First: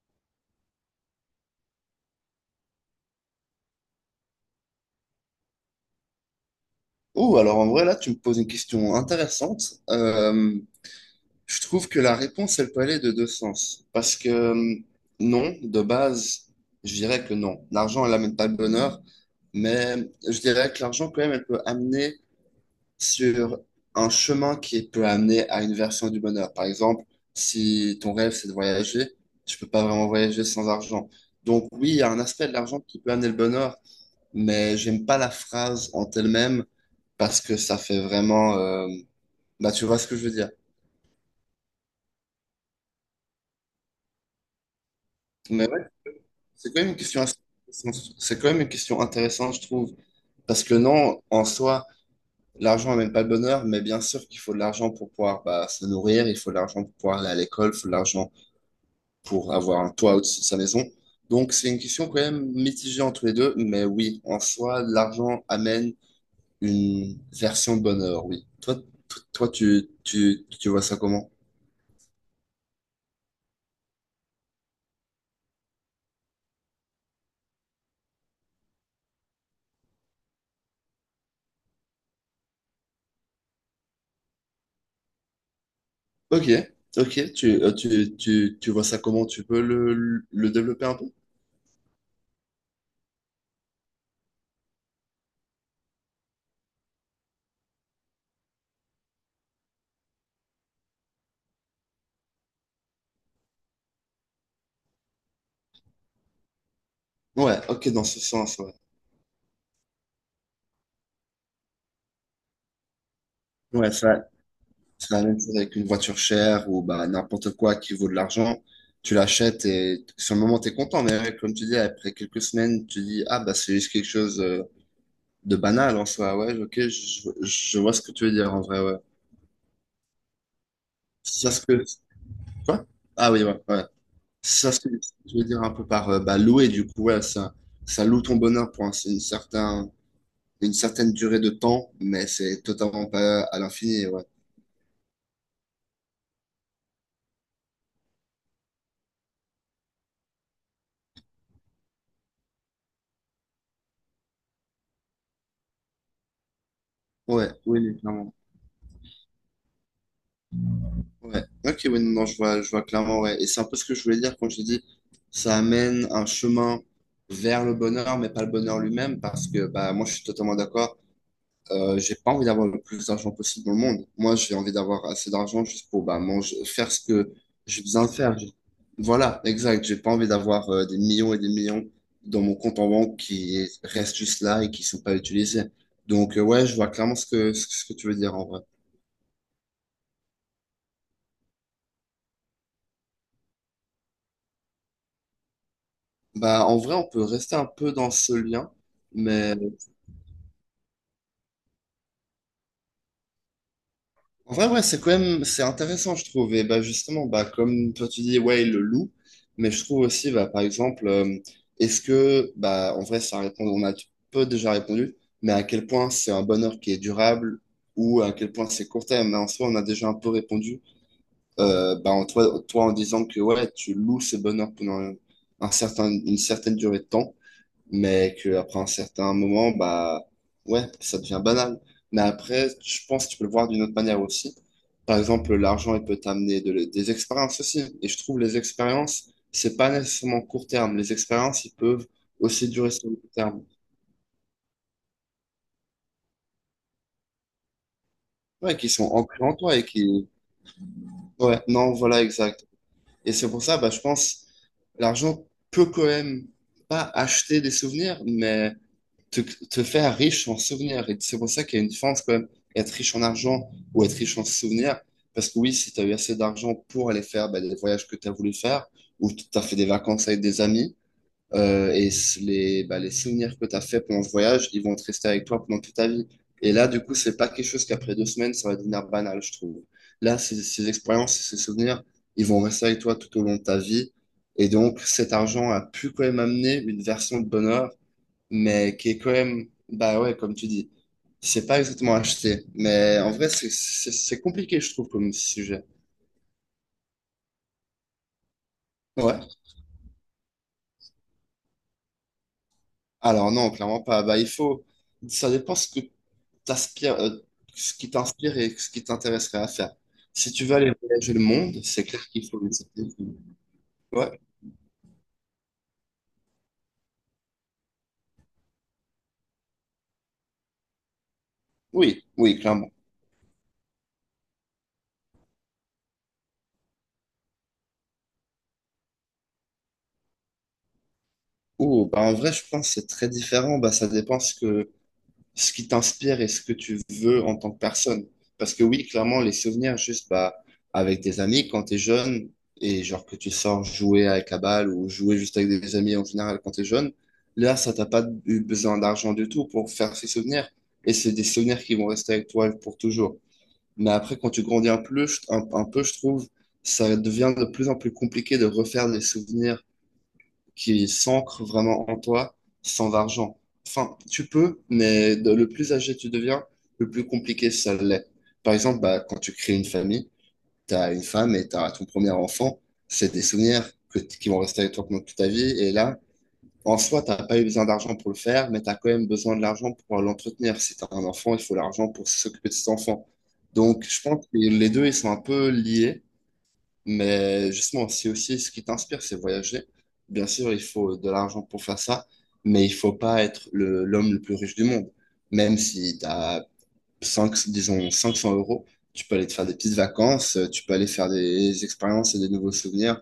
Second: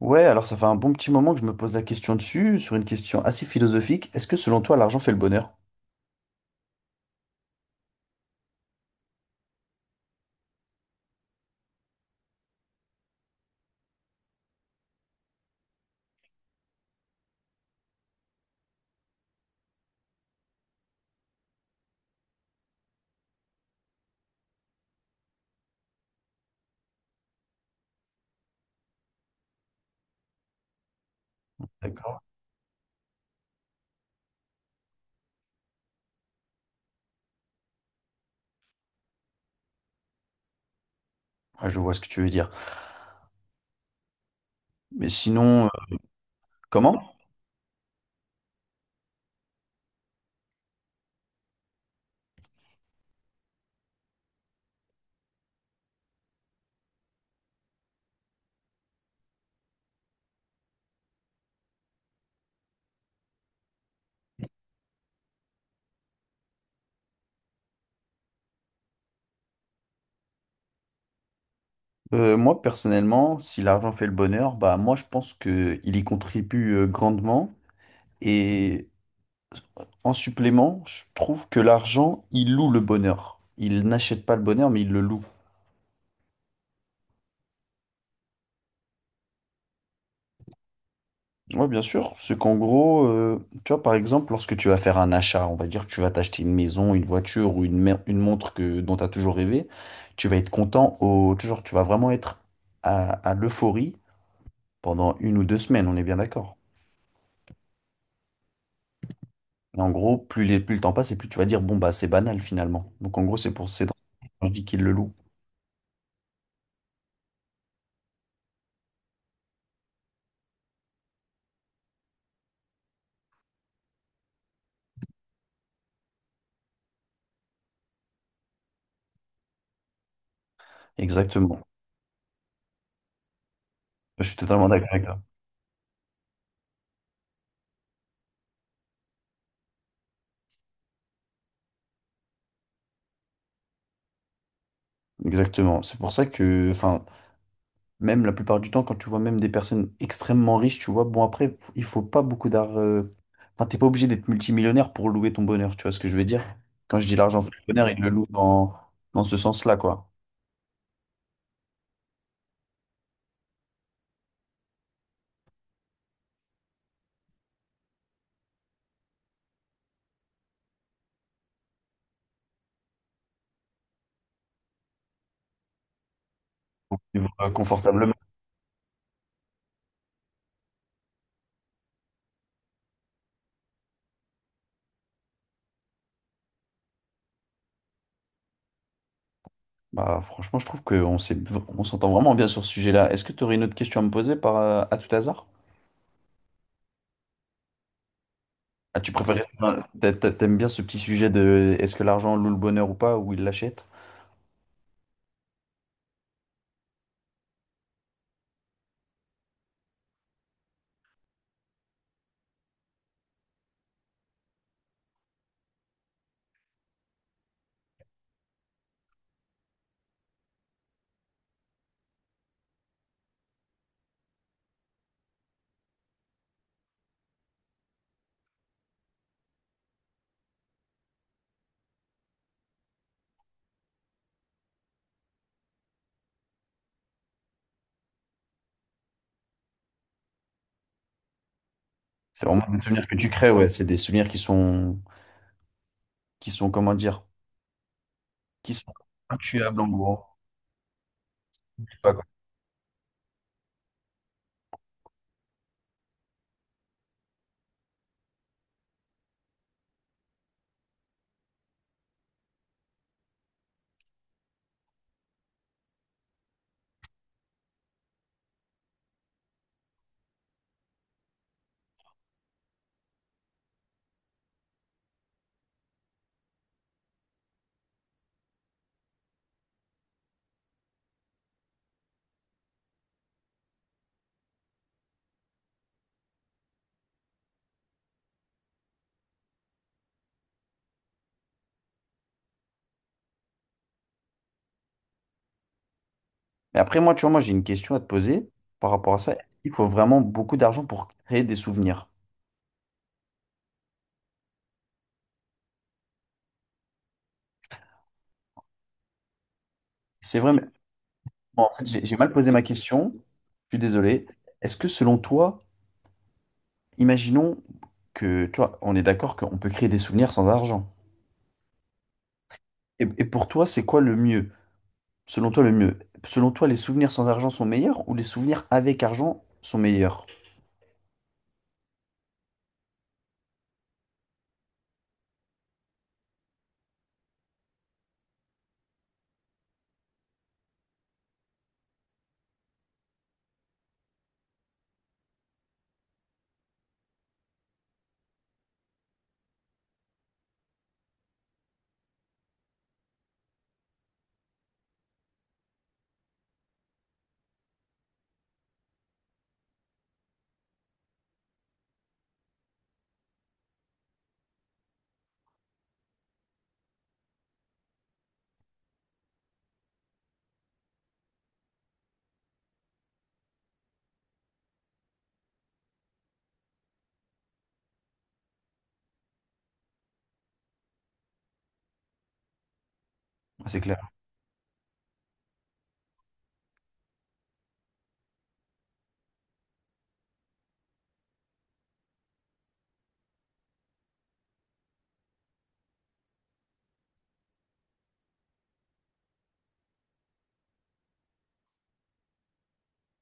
Ouais, alors ça fait un bon petit moment que je me pose la question dessus, sur une question assez philosophique. Est-ce que selon toi, l'argent fait le bonheur? Oh, alors en vrai, là, tu me poses une question intéressante. Je trouve que la réponse, elle peut aller de deux sens. Parce que non, de base, je dirais que non. L'argent, elle n'amène pas le bonheur, mais je dirais que l'argent, quand même, elle peut amener sur un chemin qui peut amener à une version du bonheur. Par exemple, si ton rêve, c'est de voyager, tu peux pas vraiment voyager sans argent. Donc oui, il y a un D'accord. aspect de l'argent qui peut amener le bonheur, mais j'aime pas la phrase en elle-même parce que ça fait vraiment... bah, tu vois ce que je veux dire. Ah, je vois ce que tu veux dire. Mais sinon, Mais ouais, c'est quand même une comment? question assez intéressante. C'est quand même une question intéressante, je trouve. Parce que non, en soi, l'argent n'amène pas le bonheur, mais bien sûr qu'il faut de l'argent pour pouvoir bah, se nourrir, il faut de l'argent pour pouvoir aller à l'école, il faut de l'argent pour avoir un toit au-dessus de sa maison. Donc c'est une question quand même mitigée entre les deux, mais oui, en soi, l'argent amène une version de bonheur, oui. Toi, toi tu vois ça comment? Moi, personnellement, si l'argent fait le bonheur, bah moi, je pense que il y contribue grandement. Et en supplément, je trouve que l'argent, il loue le bonheur. Il n'achète pas le bonheur, mais il le loue. Ok, ok, tu vois ça comment tu peux le développer un peu? Oui, bien sûr. C'est qu'en gros, tu vois, par exemple, lorsque tu vas faire un achat, on va dire que tu vas t'acheter une maison, une voiture ou une, une montre que, dont tu as toujours rêvé, tu vas être content au, toujours, tu vas vraiment être à l'euphorie pendant une ou deux semaines, on est bien d'accord. Ouais, ok, dans ce sens, ouais. Et en gros, plus, les, plus le temps passe et plus tu vas dire, bon, bah, c'est banal finalement. Donc, en gros, c'est pour, Ouais, c'est la quand je dis qu'il le loue. c'est la même chose avec une voiture chère ou bah, n'importe quoi qui vaut de l'argent. Tu l'achètes et sur le moment, tu es content. Mais ouais, comme tu dis, après quelques semaines, tu dis, ah, bah, c'est juste quelque chose de banal en soi. Ouais, ok, je vois ce que tu veux dire en vrai, ouais. C'est ça Exactement. ce que. Quoi? Ah oui, ouais, ouais. Je suis C'est totalement ça ce d'accord que avec toi. tu veux dire un peu par bah, louer, du coup, ouais, ça loue ton bonheur pour un, c'est une certaine durée de temps, mais c'est totalement pas à l'infini, ouais. Exactement. C'est pour ça que, enfin, même la plupart du temps, quand tu vois même des personnes extrêmement riches, tu vois, bon après, il faut pas beaucoup d'art. Enfin, t'es pas obligé d'être multimillionnaire pour louer ton bonheur, tu vois ce que je veux dire? Quand je dis l'argent Ouais, fait le oui, bonheur, oui, il le loue clairement. dans, dans ce sens-là, quoi. Ouais. Ok, oui, non, je vois clairement, ouais. Et c'est un peu ce que je voulais dire quand j'ai dit, ça amène un chemin vers le bonheur, mais pas le bonheur lui-même, parce que bah moi je suis totalement d'accord. J'ai pas envie d'avoir le plus d'argent possible dans le monde. Moi, j'ai envie d'avoir assez d'argent juste pour bah, manger, faire ce que Vivre, j'ai besoin de confortablement. faire. Voilà, exact. J'ai pas envie d'avoir des millions et des millions dans mon compte en banque qui restent juste là et qui sont pas utilisés. Donc, ouais, je vois clairement ce que tu veux dire en vrai. Bah franchement, je trouve on s'entend vraiment bien sur ce sujet-là. Est-ce que tu aurais une autre question à me poser par, à tout hasard? Bah, en vrai, on peut rester un peu dans ce lien, Ah, tu préfères rester mais T'aimes bien ce petit sujet de est-ce que l'argent loue le bonheur ou pas, ou il l'achète? en vrai, ouais, c'est quand même, c'est intéressant, je trouve. Et bah, justement, bah, comme toi, tu dis, ouais, le loup, mais je trouve aussi, bah, par exemple, est-ce que, bah, en vrai, ça répond, on a peu déjà répondu, mais à quel point c'est un bonheur qui est durable ou à quel point c'est court terme. Mais en soi, on a déjà un peu répondu, bah, en toi, toi, en disant que, ouais, tu loues ce bonheur pendant un certain, une certaine durée de temps mais qu'après un certain moment, bah ouais, ça devient banal. Mais après, je pense que tu peux le voir d'une autre manière aussi. Par exemple, l'argent, il peut t'amener des expériences aussi. Et je trouve les expériences, c'est pas nécessairement court terme. Les expériences, ils peuvent C'est vraiment aussi des durer souvenirs sur que le tu long crées, terme. ouais. C'est des souvenirs qui sont, comment dire, qui Ouais, qui sont sont ancrés en toi intuables et en gros. qui... Ouais, Je non, sais pas voilà, quoi. exact. Et c'est pour ça, bah, je pense, l'argent peut quand même pas acheter des souvenirs, mais te faire riche en souvenirs. Et c'est pour ça qu'il y a une différence quand même, être riche en argent ou être riche en souvenirs. Parce que oui, si tu as eu assez d'argent pour aller faire bah, les voyages que tu as voulu faire, ou tu as fait des vacances avec des amis, et les, bah, les souvenirs que tu as fait pendant ce voyage, ils vont te rester avec toi pendant toute ta vie. Et là, du coup, c'est pas quelque chose qu'après deux semaines, ça va devenir banal, je trouve. Là, ces expériences, ces souvenirs, ils vont rester avec toi tout au long de ta vie. Et donc, cet argent a pu quand même amener une version de bonheur mais qui est quand même, bah ouais, comme tu dis, c'est pas exactement acheté. Mais en vrai, c'est compliqué, je trouve, comme sujet. Mais après, moi, tu vois, moi, j'ai une question à te poser par rapport à ça. Ouais. Il faut vraiment beaucoup d'argent pour créer des souvenirs. Alors non, clairement pas. Bah, il faut, ça dépend ce que t'aspires, ce qui t'inspire et ce qui t'intéresserait à faire. C'est Si vrai, mais tu veux aller voyager le bon, en monde, fait, c'est j'ai clair mal qu'il posé ma faut une certaine. question. Je suis désolé. Ouais. Est-ce que selon toi, imaginons que, tu vois, on est d'accord qu'on peut créer des souvenirs sans argent. Oui, oui, clairement. Et pour toi, c'est quoi le mieux? Selon toi, le mieux. Selon toi, les souvenirs sans argent sont meilleurs ou les souvenirs avec argent sont meilleurs? Ouh, bah en vrai, je pense que c'est très différent. Bah, ça dépend ce que ce qui t'inspire et ce que tu veux en tant que personne. Parce que oui, clairement, les souvenirs, juste bah, avec tes amis quand t'es jeune, et genre que tu sors jouer avec la balle ou jouer juste avec des amis en général quand t'es jeune, là, ça t'a pas eu besoin d'argent du tout pour faire ces souvenirs. Et c'est des souvenirs qui vont rester avec toi pour toujours. Mais après, quand tu grandis un peu, un peu, je trouve, ça devient de plus en plus compliqué de refaire des souvenirs qui s'ancre vraiment en toi sans argent. Enfin, tu peux, mais le plus âgé tu deviens, le plus compliqué ça l'est. Par exemple, bah, quand tu crées une famille, tu as une femme et tu as ton premier enfant, c'est des souvenirs qui vont rester avec toi pendant toute ta vie. Et là, en soi, tu n'as pas eu besoin d'argent pour le faire, mais tu as quand même besoin de l'argent pour pouvoir l'entretenir. Si tu as un enfant, il faut l'argent pour s'occuper de cet enfant. Ah, c'est Donc, clair. je pense que les deux, ils sont un peu liés. Mais justement, si aussi ce qui t'inspire, c'est voyager, bien sûr, il faut de l'argent pour faire ça, mais il faut pas être l'homme le plus riche du monde. Même si tu as 5, disons 500 euros, tu peux aller te faire des petites vacances, tu peux aller faire des expériences et des nouveaux souvenirs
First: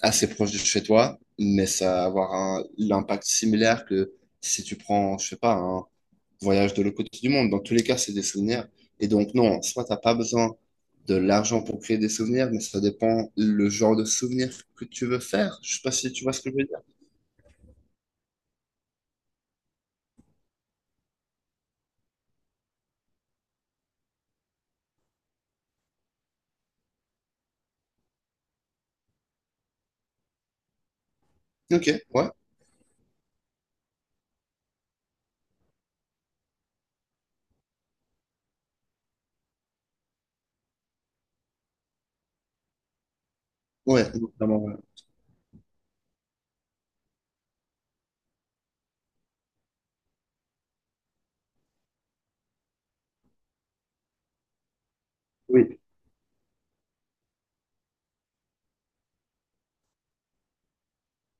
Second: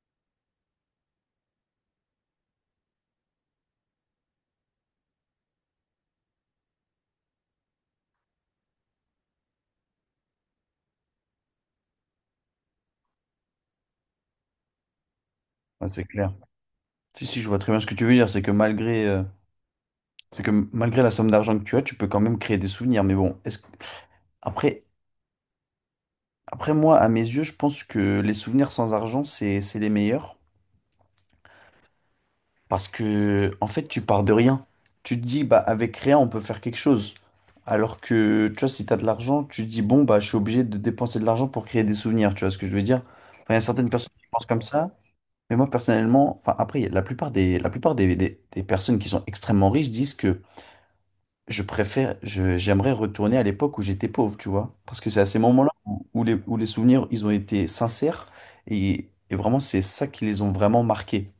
assez proches de chez toi, mais ça va avoir un, l'impact similaire que si tu prends, je sais pas, voyage de l'autre côté du monde. Dans tous les cas, c'est des souvenirs. Et donc, non, soit t'as pas besoin de l'argent pour créer des souvenirs, mais ça dépend le genre de souvenirs que tu veux faire. Je sais Ah, pas c'est si tu vois clair. ce que je veux dire. Si, si, je vois très bien ce que tu veux dire. C'est que malgré la somme d'argent que tu as, tu peux quand même créer des souvenirs. Mais bon, après, après moi, à mes yeux, je pense que les souvenirs sans argent, c'est les meilleurs. Ok, ouais, Parce que, en fait, tu pars de rien. Tu te dis, bah, avec rien, on peut faire quelque chose. Alors que, tu vois, si tu as de l'argent, tu te dis, bon, bah, je suis obligé de dépenser de l'argent pour créer des souvenirs. Tu vois ce que je veux dire? Enfin, il y a certaines ouais, personnes qui non, pensent clairement, comme ouais. ça. Mais moi, personnellement, enfin, après, la plupart des personnes qui sont extrêmement riches disent que je préfère, j'aimerais retourner à l'époque où j'étais pauvre, tu vois. Parce que c'est à ces moments-là Oui. où, où les souvenirs, ils ont été sincères et vraiment, c'est ça qui les ont vraiment marqués,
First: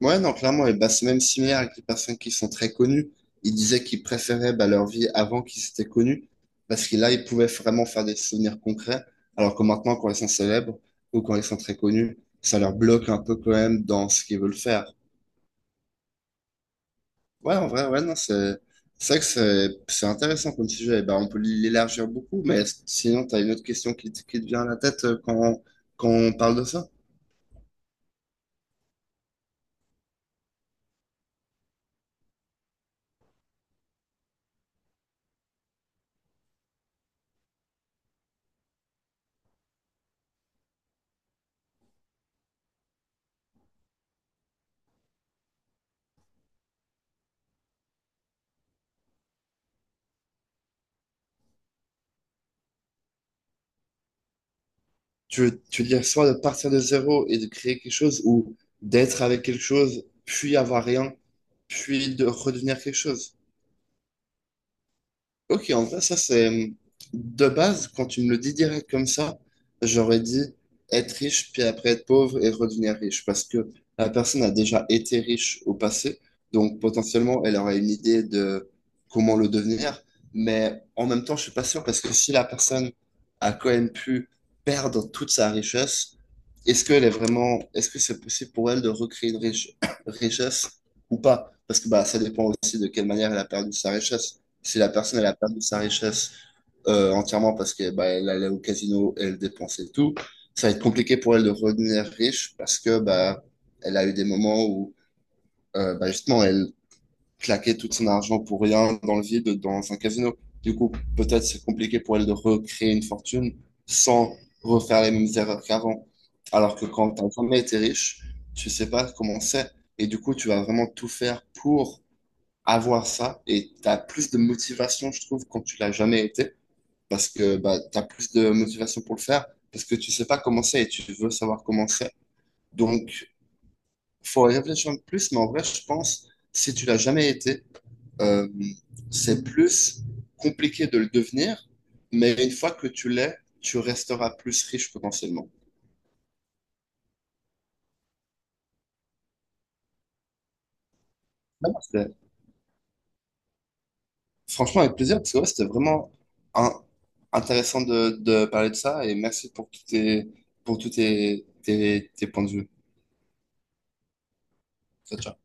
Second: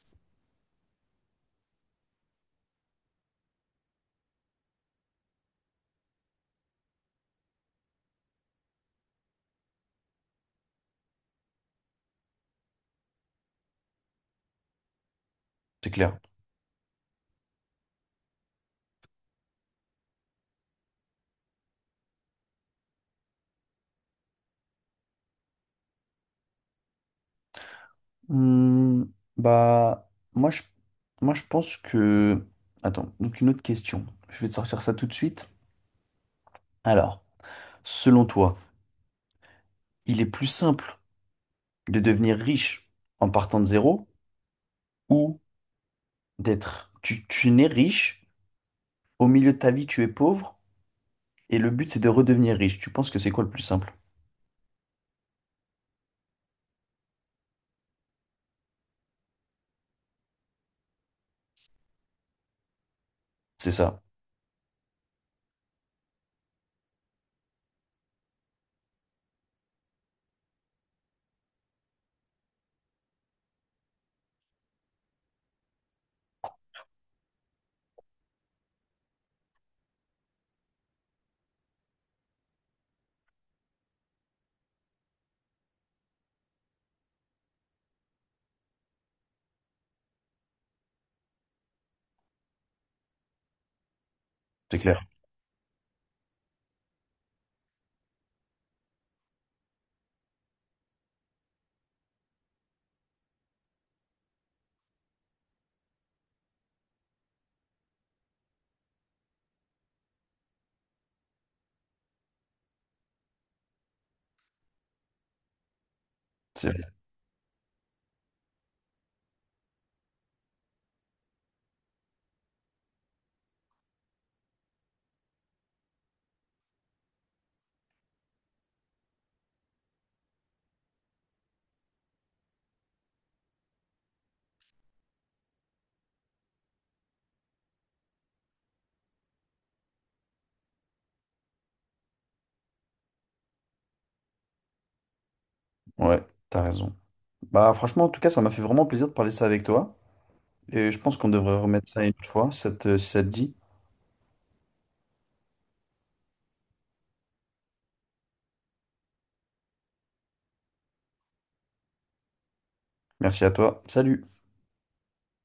Ouais, non, clairement, et bah, c'est même similaire avec les personnes qui sont très connues. Ils disaient qu'ils préféraient bah, leur vie avant qu'ils étaient connus, parce que là, ils pouvaient vraiment faire des souvenirs concrets, alors que maintenant, quand ils sont célèbres ou quand ils sont très connus, ça leur bloque un peu quand même dans ce qu'ils veulent faire. c'est clair. Ouais, en vrai, ouais, non, c'est vrai que c'est intéressant comme sujet. Et ben, on peut l'élargir beaucoup, mais sinon, tu as une autre question qui, qui te vient à la tête quand on parle de ça. Hmm, bah, moi je, moi, je pense que. Attends, donc une autre question. Je vais te sortir ça tout de suite. Alors, selon toi, il est plus simple de devenir riche en partant de zéro ou d'être. Tu nais riche, au milieu de ta vie, tu es pauvre. Et le but, c'est de redevenir riche. Tu penses que c'est quoi le plus simple? Tu veux dire soit de partir de zéro et de créer quelque chose, ou d'être avec quelque chose, puis avoir rien, puis de redevenir quelque chose. C'est ça, Ok, en vrai, ça c'est de base, quand tu me le dis direct comme ça, j'aurais dit être riche, puis après être pauvre et redevenir riche, parce que la personne a déjà été riche au passé, donc potentiellement elle aurait une idée de comment le devenir, mais en même temps, je suis pas sûr, parce que si la personne a quand même pu perdre toute sa richesse, est-ce qu'elle est vraiment, est-ce que c'est possible pour elle de recréer une richesse ou pas? Parce que bah, ça dépend aussi de quelle manière elle a perdu sa richesse. c'est Si la clair. personne elle a perdu sa richesse entièrement parce que bah, elle allait au casino, elle dépensait tout, ça va être compliqué pour elle de redevenir riche parce que bah, elle a eu des moments où bah, justement elle claquait tout son argent pour rien dans le vide dans un casino. Du coup, peut-être c'est compliqué pour elle de recréer une fortune sans refaire les mêmes erreurs qu'avant. Alors que C'est... quand t'as jamais été riche, tu sais pas comment c'est. Et du coup, tu vas vraiment tout faire pour avoir ça et tu as plus de motivation, je trouve, quand tu l'as jamais été, parce que bah, tu as plus de motivation pour le faire, parce que tu sais pas comment c'est et tu veux savoir comment c'est. Donc, faut y réfléchir un peu plus, mais en vrai, je pense, si tu l'as jamais été, euh, c'est plus compliqué de le devenir, mais une fois que tu l'es, tu resteras plus riche potentiellement. Ouais, t'as raison. Bah franchement, en tout cas, ça m'a fait vraiment plaisir de parler ça avec toi. Et je pense qu'on devrait remettre ça une autre fois, si ça te dit. Franchement, avec plaisir, parce que ouais, c'était vraiment un intéressant de parler de ça et merci pour tous tes, tes points de vue. Merci à toi. Salut. Ciao, ciao.